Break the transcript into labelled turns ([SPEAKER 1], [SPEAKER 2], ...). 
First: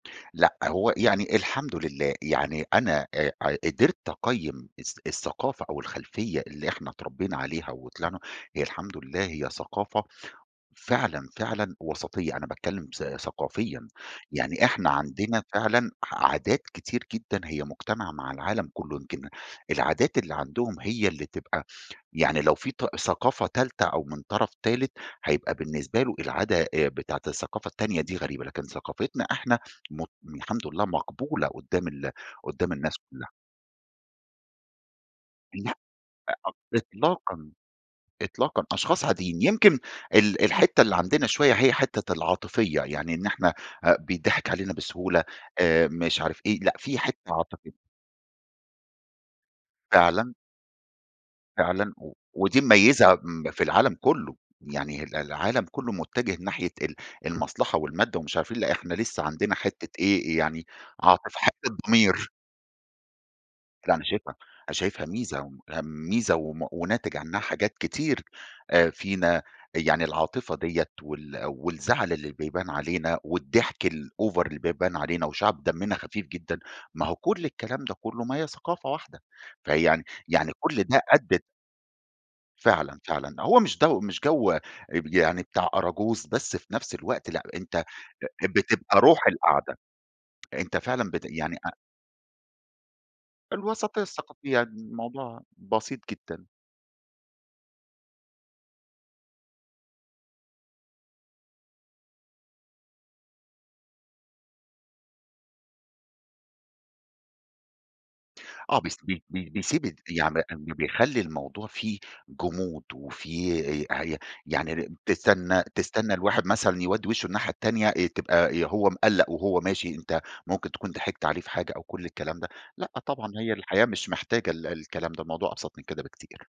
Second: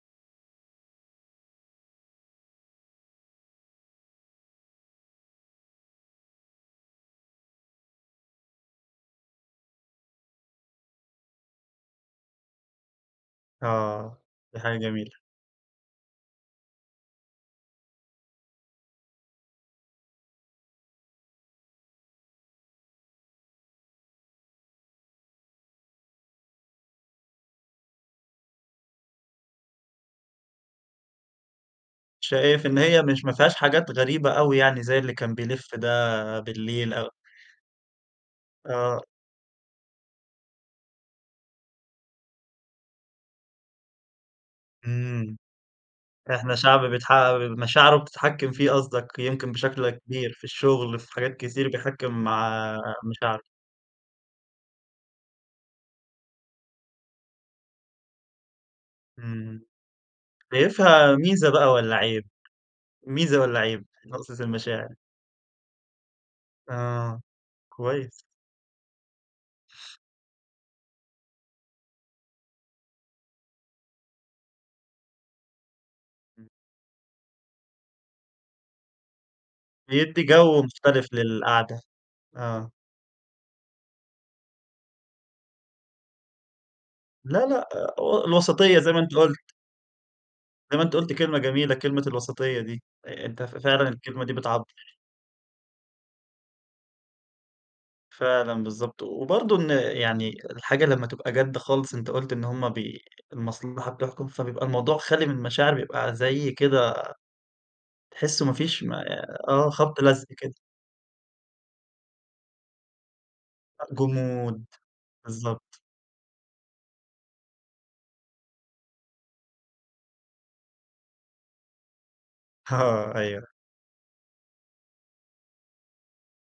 [SPEAKER 1] لأ، هو يعني الحمد لله. يعني أنا آآ ع قدرْت أقيّم الث الثقافة أو الخلفية اللي إحنا اتربّينا عليها وطلعنا، هي الحمد لله هي ثقافة فعلًا، فعلًا وَسَطيّة، أنا باتكلّم ث ثقافيًا.
[SPEAKER 2] آه. دي
[SPEAKER 1] يعني
[SPEAKER 2] حاجة
[SPEAKER 1] إحنا
[SPEAKER 2] جميلة.
[SPEAKER 1] عندنا فعلًا ح عادات كتير جدًا هي مُجتمعة مع العالم كُلّه، يمكن العادات اللي عندهم هي اللي تبقى يعني لو في ط ثقافة تالتة أو من طرف تالت، هيبقى بالنسبة له العادة آآ بتاعة الثقافة التانية دي غريبة، لكن ثقافتنا إحنا مت الحمد لله مقبولة قُدّام ال
[SPEAKER 2] شايف
[SPEAKER 1] قُدّام
[SPEAKER 2] إن
[SPEAKER 1] الناس
[SPEAKER 2] هي مش ما
[SPEAKER 1] كُلّها.
[SPEAKER 2] فيهاش حاجات غريبة أوي يعني زي اللي كان
[SPEAKER 1] لأ
[SPEAKER 2] بيلِف
[SPEAKER 1] أ
[SPEAKER 2] ده
[SPEAKER 1] إط
[SPEAKER 2] بالليل أو
[SPEAKER 1] إطلاقًا، إطلاقًا.
[SPEAKER 2] آه.
[SPEAKER 1] أشخاص عاديين. يمكن ال الحتّة اللي عندنا شوية، هي حتّة العاطفية. يعني إن إحنا آآ بيتضحك علينا بسهولة
[SPEAKER 2] إمم.
[SPEAKER 1] آآ مش عارف
[SPEAKER 2] إحنا
[SPEAKER 1] إيه، لأ
[SPEAKER 2] شعب
[SPEAKER 1] في
[SPEAKER 2] بيتح
[SPEAKER 1] حتّة عاطفية.
[SPEAKER 2] مشاعره بتتحكِّم فيه قصدك يمكن بشكل كبير
[SPEAKER 1] فعلًا.
[SPEAKER 2] في الشغل، في حاجات كتير
[SPEAKER 1] فعلًا. و
[SPEAKER 2] بيحكّم م
[SPEAKER 1] ودي مِميّزة
[SPEAKER 2] مشاعره.
[SPEAKER 1] م في العالم كُلّه. يعني ال العالم كُلّه مُتّجه ناحية ال المصلحة والمادة ومش عارف إيه، لأ إحنا لسّه عندنا
[SPEAKER 2] إمم.
[SPEAKER 1] حتّة إيه، يعني
[SPEAKER 2] شايفها
[SPEAKER 1] عاطفة،
[SPEAKER 2] ميزة بقى
[SPEAKER 1] حتّة
[SPEAKER 2] والّا عيب،
[SPEAKER 1] ضمير.
[SPEAKER 2] ميزة والّا عيب
[SPEAKER 1] لأ، أنا شايفها
[SPEAKER 2] نقطة
[SPEAKER 1] أنا
[SPEAKER 2] المشاعر؟
[SPEAKER 1] شايفها ميزة [unintelligible] ميزة وم وناتج
[SPEAKER 2] آه،
[SPEAKER 1] عنّها حاجات
[SPEAKER 2] كويس.
[SPEAKER 1] كتير آآ فينا. يعني العاطفة ديّة وال والزعل اللي بيبان علينا والضحك الover اللي بيبان علينا وشعب دمِّنا خفيف
[SPEAKER 2] إمم.
[SPEAKER 1] جدًا، ما هو كل الكلام ده كُلّه ما هي ثقافة واحدة. فيعني
[SPEAKER 2] بيدّي
[SPEAKER 1] يعني
[SPEAKER 2] جَو
[SPEAKER 1] كل ده
[SPEAKER 2] مختلف
[SPEAKER 1] أدِّت
[SPEAKER 2] للقعدة، آه.
[SPEAKER 1] فعلًا، فعلًا. هو مش جَو مش جَو اب يعني بتاع أراجوز، بس في نفس الوقت لأ،
[SPEAKER 2] لأ، لأ
[SPEAKER 1] أنت أ
[SPEAKER 2] آآ أو الوَسَطيّة زي
[SPEAKER 1] بتبقى
[SPEAKER 2] ما أنت
[SPEAKER 1] روح
[SPEAKER 2] قُلت.
[SPEAKER 1] القعدة. أنت
[SPEAKER 2] زي ما أنت
[SPEAKER 1] فعلًا
[SPEAKER 2] قُلت
[SPEAKER 1] بت
[SPEAKER 2] كلمة
[SPEAKER 1] يعني أ
[SPEAKER 2] جميلة، كلمة الوَسَطيّة دي. أ أنت فعلًا
[SPEAKER 1] الوَسَط
[SPEAKER 2] الكلمة دي
[SPEAKER 1] الثقافي،
[SPEAKER 2] بتعبّر
[SPEAKER 1] يعني الموضوع بسيط جدًا.
[SPEAKER 2] فعلًا بالضبط. وبرضه إن يعني الحاجة لمّا تبقى جَد خالص، أنت قُلت إن هم بي المصلحة بتحكُم، فبيبقى الموضوع خالي من المشاعر بيبقى زي كده تحسّوا ما
[SPEAKER 1] آه.
[SPEAKER 2] فيش
[SPEAKER 1] بس
[SPEAKER 2] ما
[SPEAKER 1] ب ب
[SPEAKER 2] آه.
[SPEAKER 1] بيسيب
[SPEAKER 2] خَبْط
[SPEAKER 1] ت
[SPEAKER 2] لَزْق
[SPEAKER 1] يعني
[SPEAKER 2] كده.
[SPEAKER 1] أمّا بيخلّي الموضوع فيه جُمود وفيه ي
[SPEAKER 2] أ
[SPEAKER 1] أهي
[SPEAKER 2] جُمود.
[SPEAKER 1] يعني ر تستنّى
[SPEAKER 2] بالضبط.
[SPEAKER 1] تستنّى الواحد مثلًا يودّي وِشّه الناحية التانية آآ تبقى يا هو مِقلَّق وهو ماشي، أنت ممكن تكون ضحكت عليه في حاجة أو كل الكلام ده لأ
[SPEAKER 2] أها،
[SPEAKER 1] طبعًا،
[SPEAKER 2] أيوه.
[SPEAKER 1] هي الحياة مش محتاجة ال الكلام ده، الموضوع أبسط من كده بكتير.